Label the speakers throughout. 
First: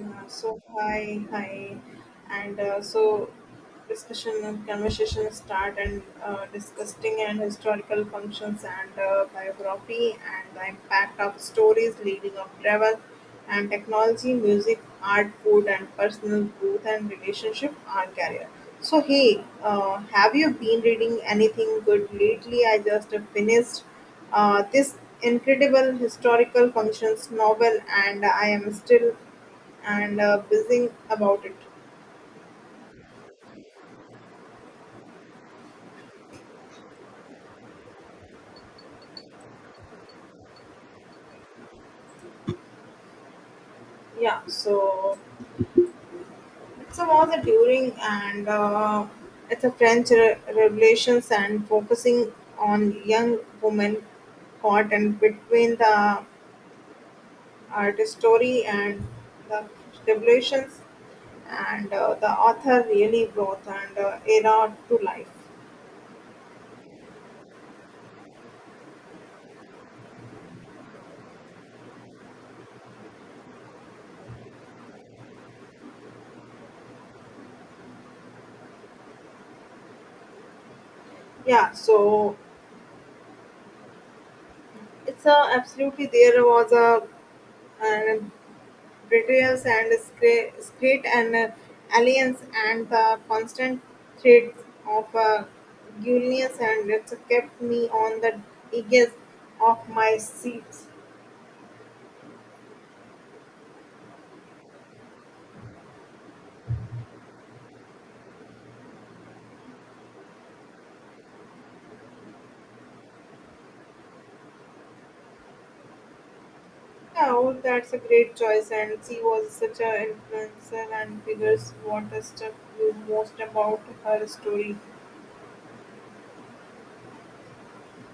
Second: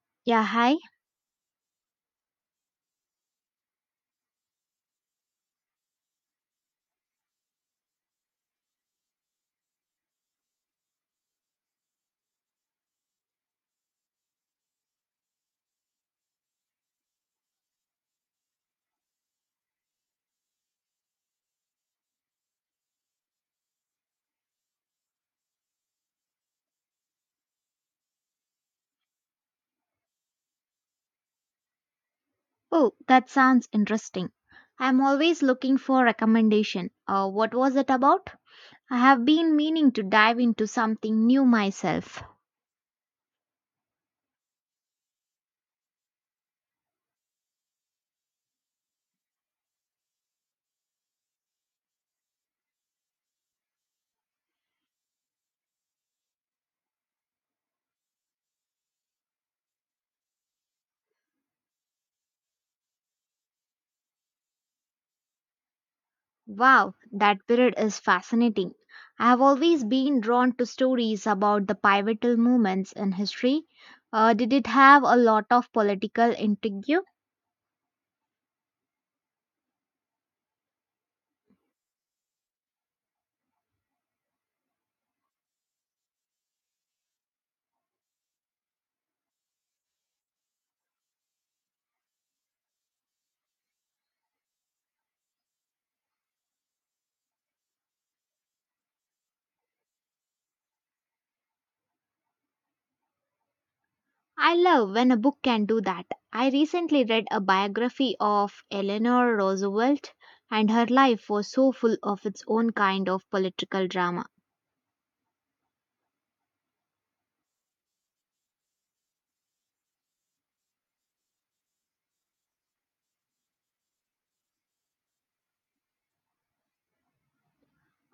Speaker 1: Yeah,
Speaker 2: Yeah,
Speaker 1: so
Speaker 2: hi.
Speaker 1: hi, hi, and so discussion and conversation start and discussing and historical functions and biography and the impact of stories leading of travel and technology, music, art, food, and personal growth and relationship or career. So hey, have you been reading anything good lately? I just finished this incredible historical functions novel and I am still and buzzing about it.
Speaker 2: Oh, that sounds interesting. I'm always looking for recommendation. What was it about? I have been meaning to dive into something new myself.
Speaker 1: Yeah. So it's a about the during and it's a French revolutions and focusing on young women caught and between the art story and the revolutions and the author really brought and era to life.
Speaker 2: Wow, that period is fascinating. I have always been drawn to stories about the pivotal moments in history. Did it have a lot of political intrigue?
Speaker 1: Yeah, so it's a absolutely there was a and betrayals and secret and alliance and the constant threats of Julius and it's kept me on the edges of my seats.
Speaker 2: I love when a book can do that. I recently read a biography of Eleanor Roosevelt, and her life was so full of its own kind of political drama.
Speaker 1: Oh, that's a great choice, and she was such an influencer and figures. What struck you most about her story?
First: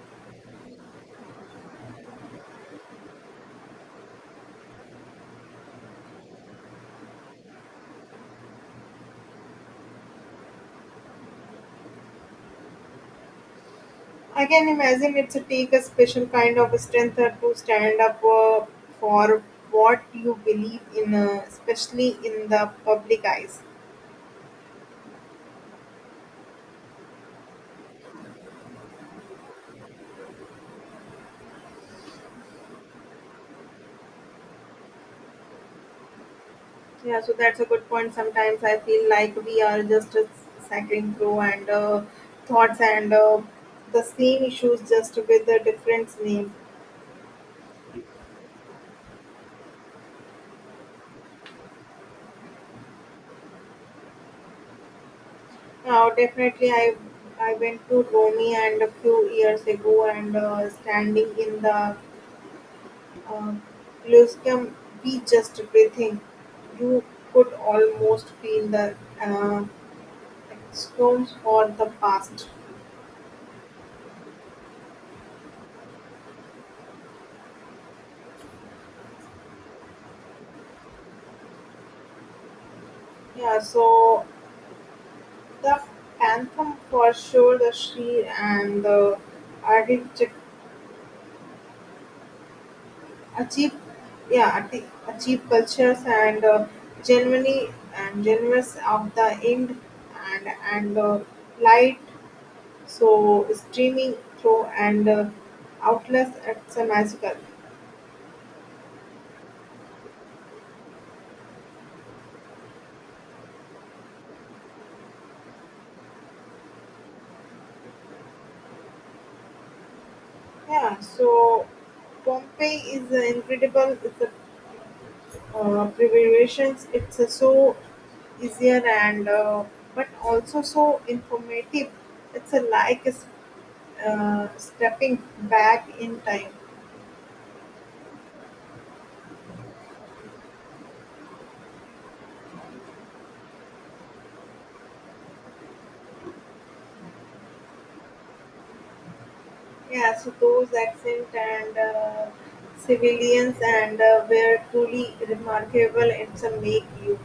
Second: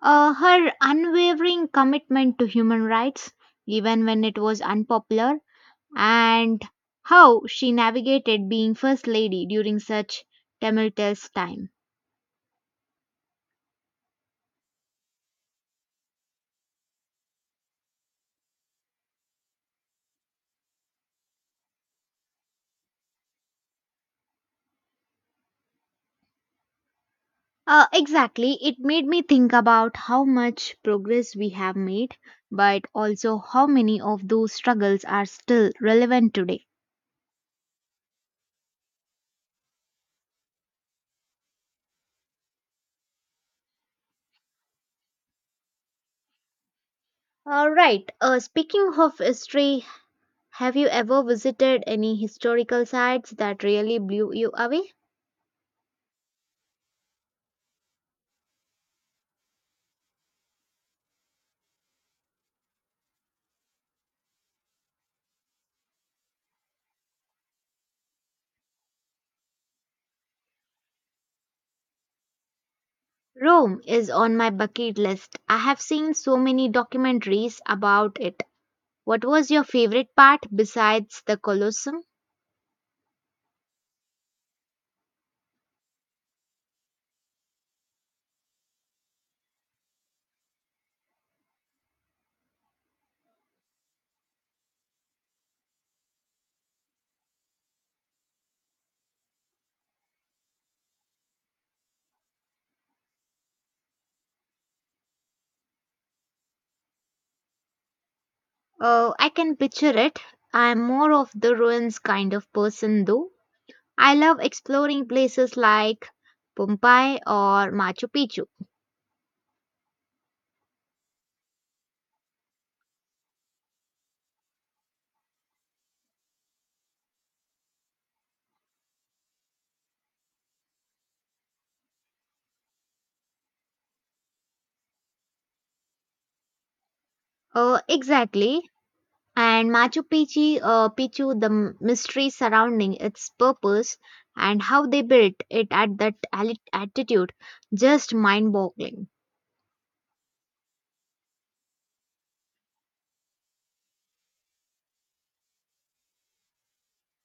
Speaker 2: Her unwavering commitment to human rights, even when it was unpopular, and how she navigated being First Lady during such tumultuous time.
Speaker 1: I can imagine it's a take a special kind of strength to stand up for what you believe in, especially in the public eyes.
Speaker 2: Exactly. It made me think about how much progress we have made, but also how many of those struggles are still relevant today.
Speaker 1: Yeah, so that's a good point. Sometimes I feel like we are just cycling through and thoughts and the same issues just with the different names.
Speaker 2: All right. Speaking of history, have you ever visited any historical sites that really blew you away?
Speaker 1: Now, definitely, I went to Romy and a few years ago and standing in the uh, Colosseum, we just breathing. You could almost feel the uh, stones for the past.
Speaker 2: Rome is on my bucket list. I have seen so many documentaries about it. What was your favorite part besides the Colosseum?
Speaker 1: Yeah, so the anthem for sure, the Shri and the Arctic achieve, yeah, Arctic achieve cultures and genuinely and generous of the end and and light so streaming through and outless it's a magical.
Speaker 2: Oh, I can picture it. I'm more of the ruins kind of person though. I love exploring places like Pompeii or Machu Picchu.
Speaker 1: Yeah, so Pompeii is incredible. It's a preparations. It's a so easier and but also so informative. It's a like stepping back in time.
Speaker 2: Exactly. And Machu Picchu, Picchu, the mystery surrounding its purpose and how they built it at that altitude, just mind-boggling.
Speaker 1: Yeah, so those accent and civilians and were truly remarkable. It's a make you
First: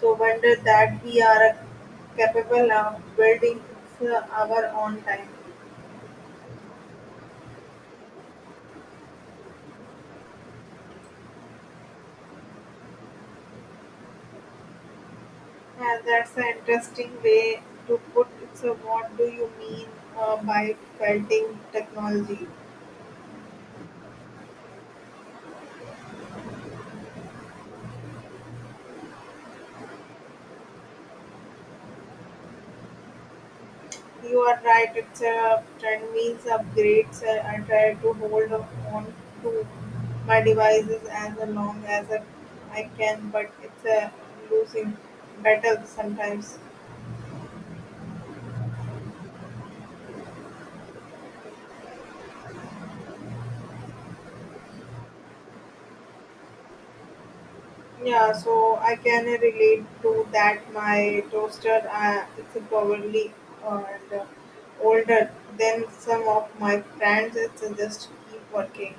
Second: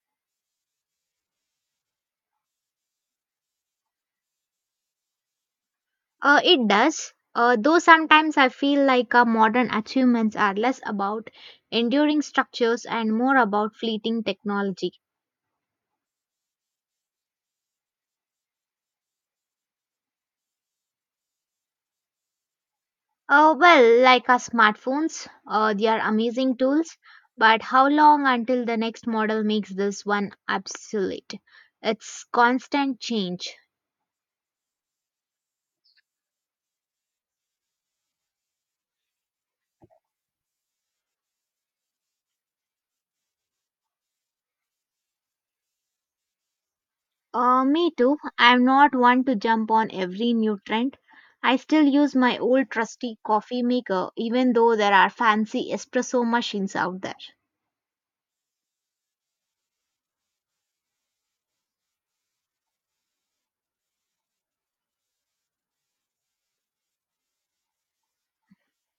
Speaker 1: so wonder that we are capable of building our own time.
Speaker 2: It does. Though sometimes I feel like our modern achievements are less about enduring structures and more about fleeting technology.
Speaker 1: Yeah, that's an interesting way to put it. So, what do you mean by felting technology?
Speaker 2: Well, like our smartphones, they are amazing tools, but how long until the next model makes this one obsolete? It's constant change.
Speaker 1: You are right. It's a trend means upgrades. I try to hold on to my devices as long as I can, but it's a losing battle sometimes.
Speaker 2: Me too. I'm not one to jump on every new trend. I still use my old trusty coffee maker, even though there are fancy espresso machines out there.
Speaker 1: Yeah, so I can relate to that. My toaster, it's probably uh, and, uh, older than some of my friends. It's just keep working.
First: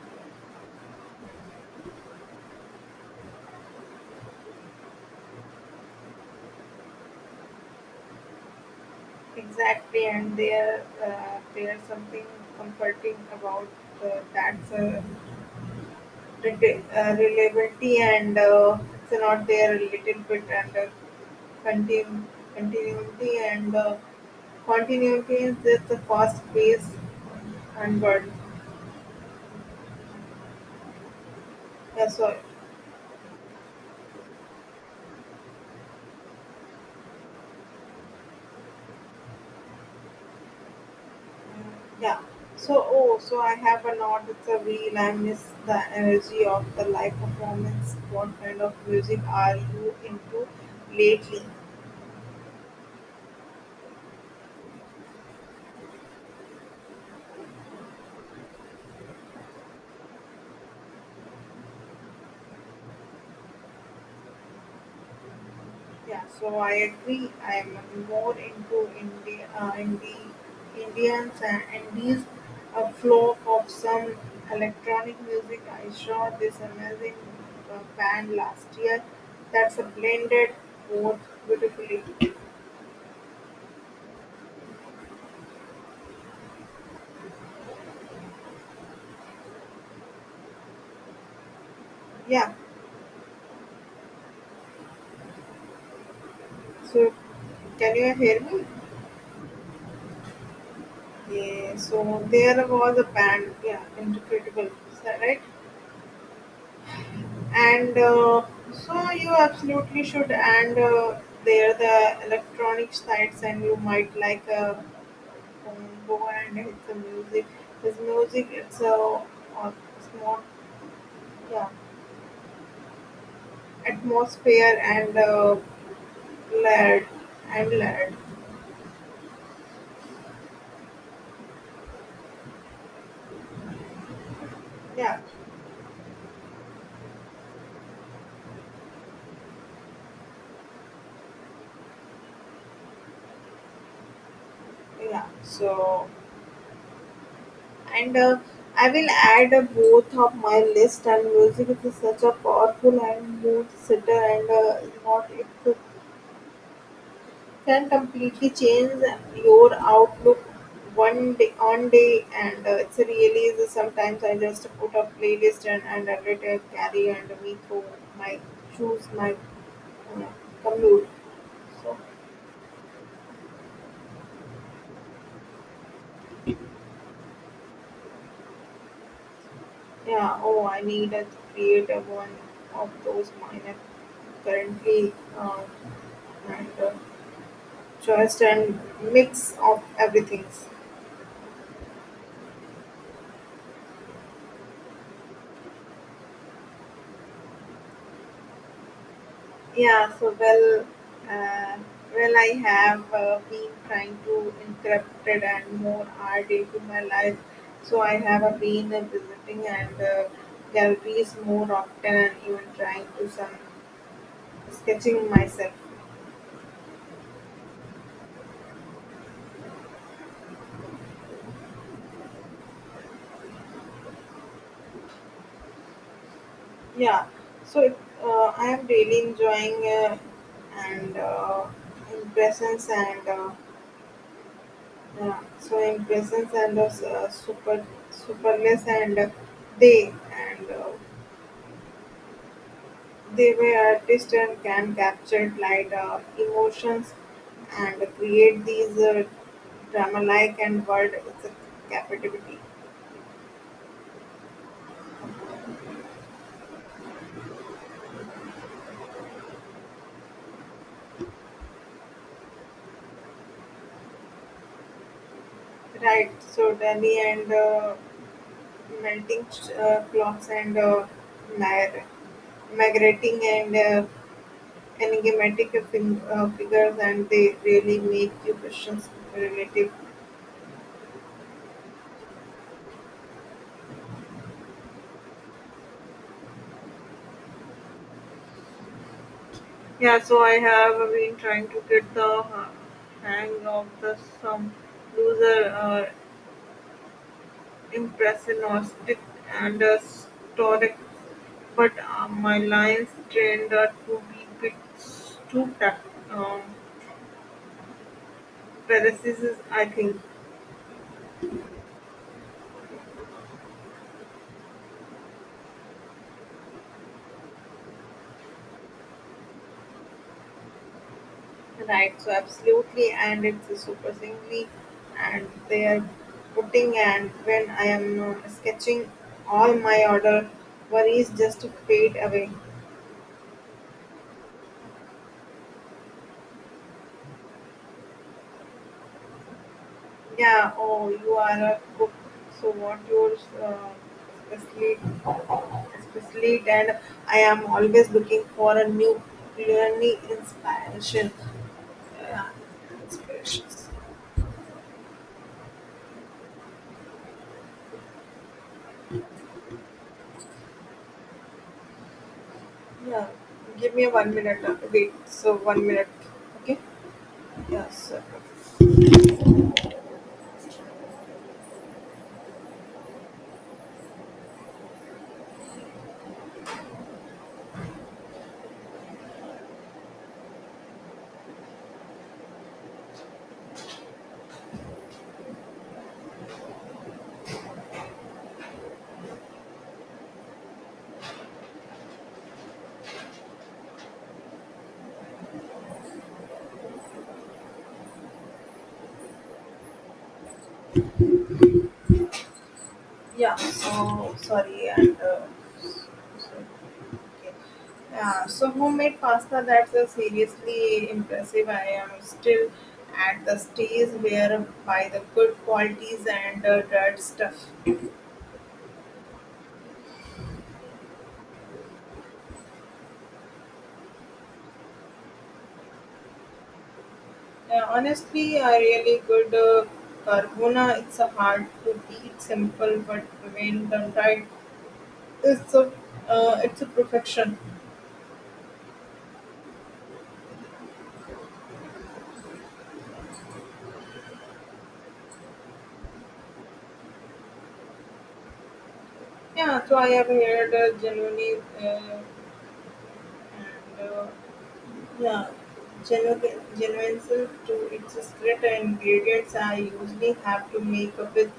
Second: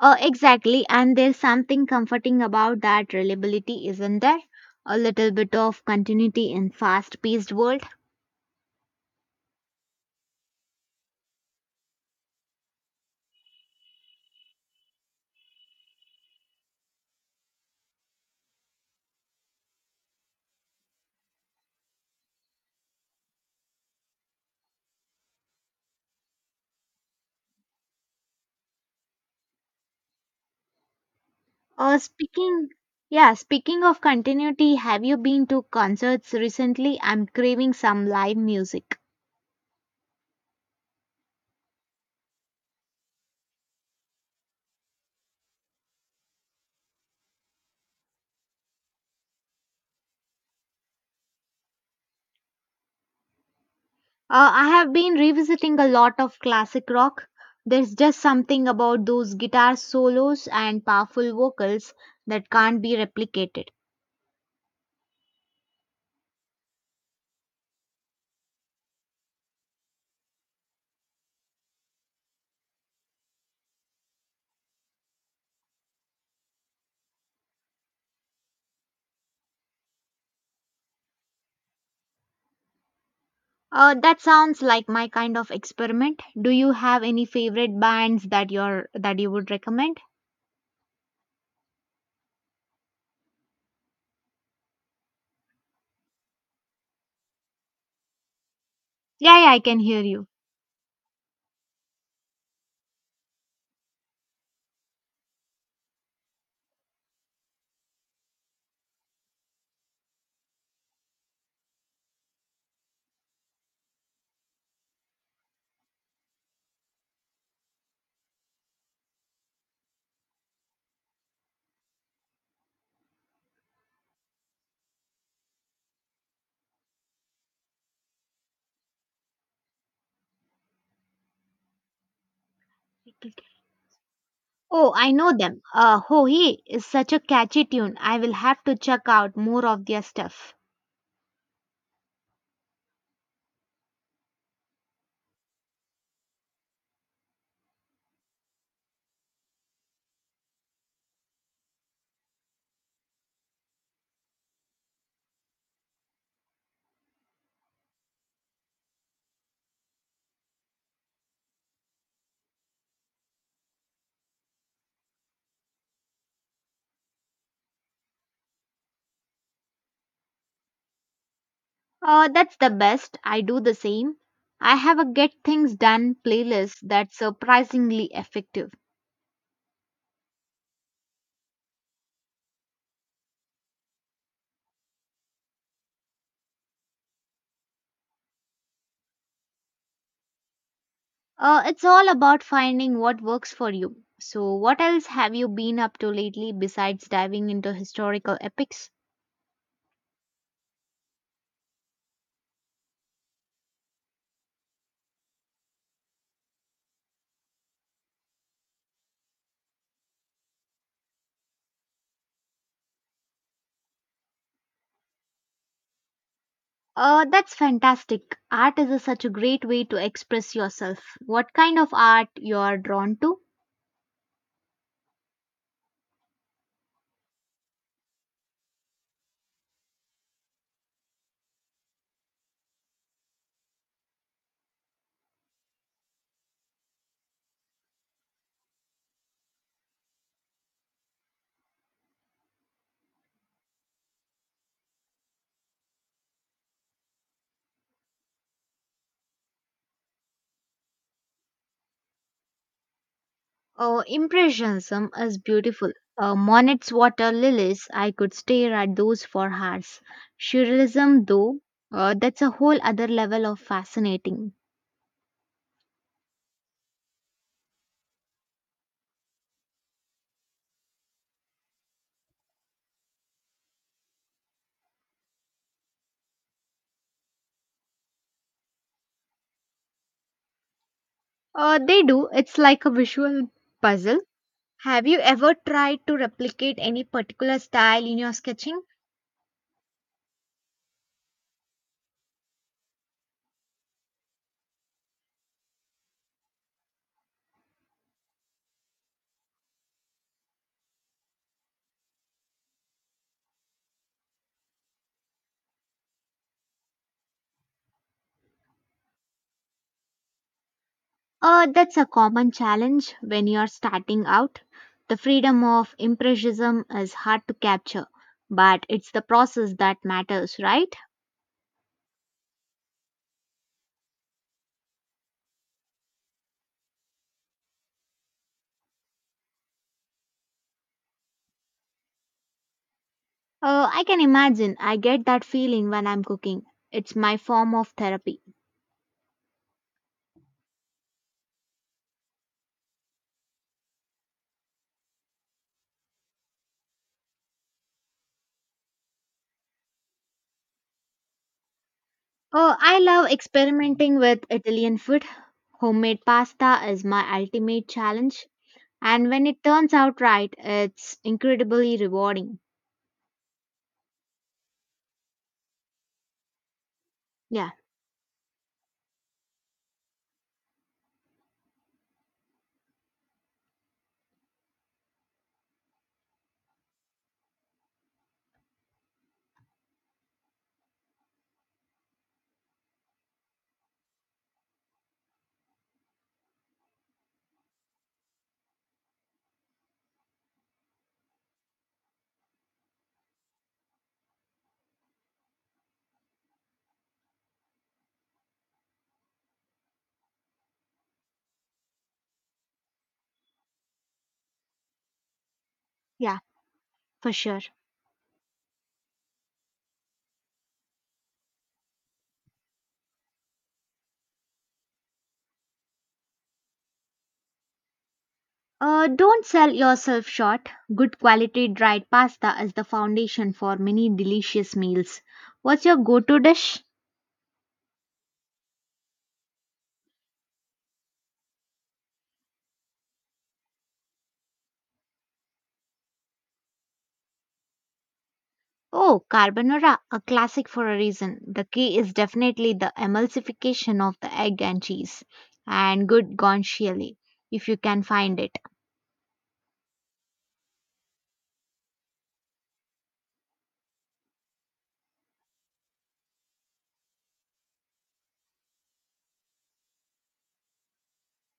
Speaker 2: Exactly, and there's something comforting about that reliability, isn't there? A little bit of continuity in fast-paced world.
Speaker 1: Exactly, and there, there's something comforting about that. Reliability and it's not there a little bit and continu- continuity and continuity is just the fast pace and word.
Speaker 2: Uh,
Speaker 1: Yeah, so
Speaker 2: speaking, yeah, speaking of continuity, have you been to concerts recently? I'm craving some live music.
Speaker 1: mm, yeah. So oh, so I have a note. It's a wheel. I miss the energy of the live performance. What kind of music are you into lately?
Speaker 2: I have been revisiting a lot of classic rock. There's just something about those guitar solos and powerful vocals that can't be replicated.
Speaker 1: Yeah, so I agree. I'm more into India, Indians and Indies. A flow of some electronic music. I saw this amazing band last year. That's a blended both beautifully.
Speaker 2: That sounds like my kind of experiment. Do you have any favorite bands that you would recommend?
Speaker 1: Yeah. So can you hear me?
Speaker 2: Yeah, yeah, I can hear you.
Speaker 1: Yeah. So there was a band. Yeah, incredible. Is that right? And so you absolutely should and there the electronic sites and you might like a combo and it's a music his music it's a uh, it's yeah atmosphere and led and led.
Speaker 2: Oh, I
Speaker 1: Yeah,
Speaker 2: know them. Ho He is such a catchy tune. I will have to check out more of their stuff.
Speaker 1: yeah, so and I will add both of my list and music is such a powerful and mood sitter, and is not it can completely change your outlook one day on day and it's really is. Sometimes I just put a playlist and let it carry and we go my choose my uh, commute.
Speaker 2: That's the best. I do the same. I have a get things done playlist that's surprisingly effective.
Speaker 1: Yeah, oh, I need to create a one of those minor currently and choice and mix of everything.
Speaker 2: It's all about finding what works for you. So, what else have you been up to lately besides diving into historical epics?
Speaker 1: Yeah, so well, uh, well, I have been trying to incorporate it and more art into my life. So I have been visiting and galleries more often, and even trying to some sketching myself.
Speaker 2: That's fantastic. Art is such a great way to express yourself. What kind of art you are drawn to?
Speaker 1: Yeah, so it, I am really enjoying and impressions and yeah, so impressions and super superless and they and. They were artists and can capture light, emotions, and create these drama-like and world it's a captivity.
Speaker 2: Oh, impressionism is beautiful. Monet's water lilies, I could stare at those for hours. Surrealism, though, that's a whole other level of fascinating.
Speaker 1: Right, so Delhi and melting clocks and mir- migrating and enigmatic figures and they really make you questions relative.
Speaker 2: They do, it's like a visual puzzle. Have you ever tried to replicate any particular style in your sketching?
Speaker 1: Yeah, so I have been trying to get the hang of the some loser impressionistic and stoic, but my lines trained to be bit too um, parasitic, I think.
Speaker 2: That's a common challenge when you're starting out. The freedom of impressionism is hard to capture, but it's the process that matters, right?
Speaker 1: Right, so absolutely, and it's a super singly, and they are putting, and when I am sketching, all my other worries just fade away.
Speaker 2: Oh, I can imagine. I get that feeling when I'm cooking. It's my form of therapy.
Speaker 1: Yeah, oh, you are a cook. So what yours? Are especially, especially and I am always looking for a new culinary inspiration. Yeah,
Speaker 2: Oh, I love
Speaker 1: inspirations.
Speaker 2: experimenting with Italian food. Homemade pasta is my ultimate challenge. And when it turns out right, it's incredibly rewarding.
Speaker 1: Yeah, give me 1 minute. Wait, so 1 minute. Okay.
Speaker 2: Yeah,
Speaker 1: Yes. Yeah. So sorry and
Speaker 2: yeah,
Speaker 1: so,
Speaker 2: for
Speaker 1: yeah.
Speaker 2: sure.
Speaker 1: Yeah, so homemade pasta that's a seriously impressive. I am still at the stage where by the good qualities and dirt stuff.
Speaker 2: Don't sell yourself short. Good quality dried pasta is the foundation for many delicious meals. What's your go to dish?
Speaker 1: Honestly, a really good carbona. It's a hard to beat, simple, but when done right, it's a it's a perfection.
Speaker 2: Oh, carbonara, a classic for a reason. The key is definitely the emulsification of the egg and cheese, and good guanciale if you can find it.
Speaker 1: Yeah, so I have heard genuinely uh, and yeah, genuineness to its secret ingredients. I usually have to make up with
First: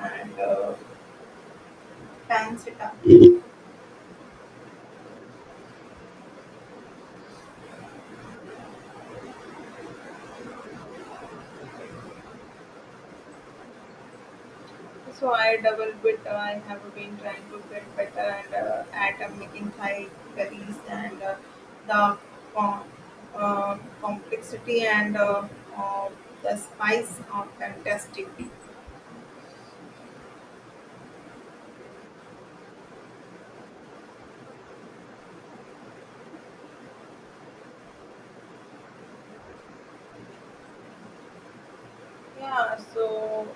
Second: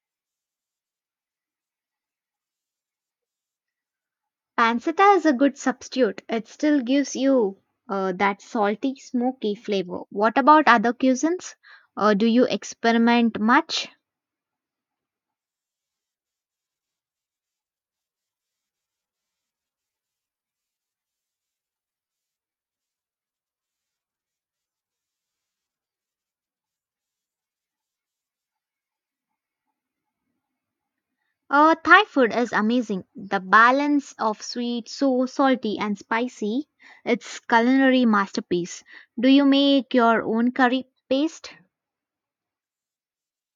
Speaker 1: and pancetta.
Speaker 2: Pancetta is a good substitute. It still gives you that salty, smoky flavor. What about other cuisines? Do you experiment much?
Speaker 1: So I double with I have been trying to get better and at making Thai curries and the com- complexity and uh, the spice are fantastic.
Speaker 2: Thai food is amazing. The balance of sweet, so salty, and spicy. It's culinary masterpiece. Do you make your own curry paste?
Speaker 1: Yeah, so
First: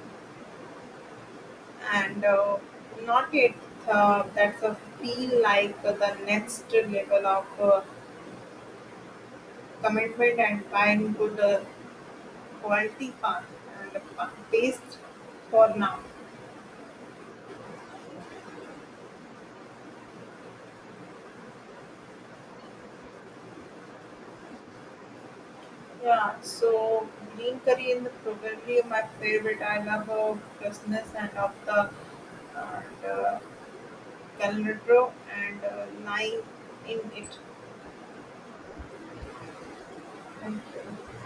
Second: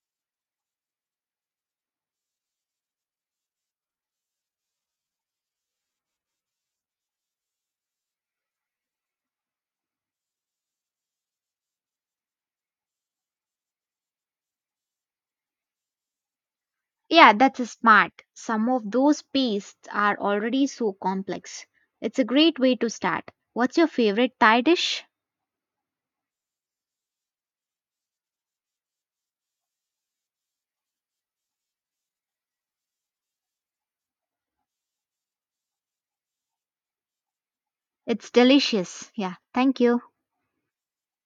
Speaker 1: and not yet that's a feel like the next level of commitment and buying good quality pan and paste for now.
Speaker 2: Yeah, that's smart. Some of those pastes are already so complex. It's a great way to start. What's your favorite Thai dish?
Speaker 1: Yeah, so green curry is probably my favorite. I love freshness and of the and Calnutro and lying in it.
Speaker 2: It's delicious. Yeah, thank you.
Speaker 1: Thank you.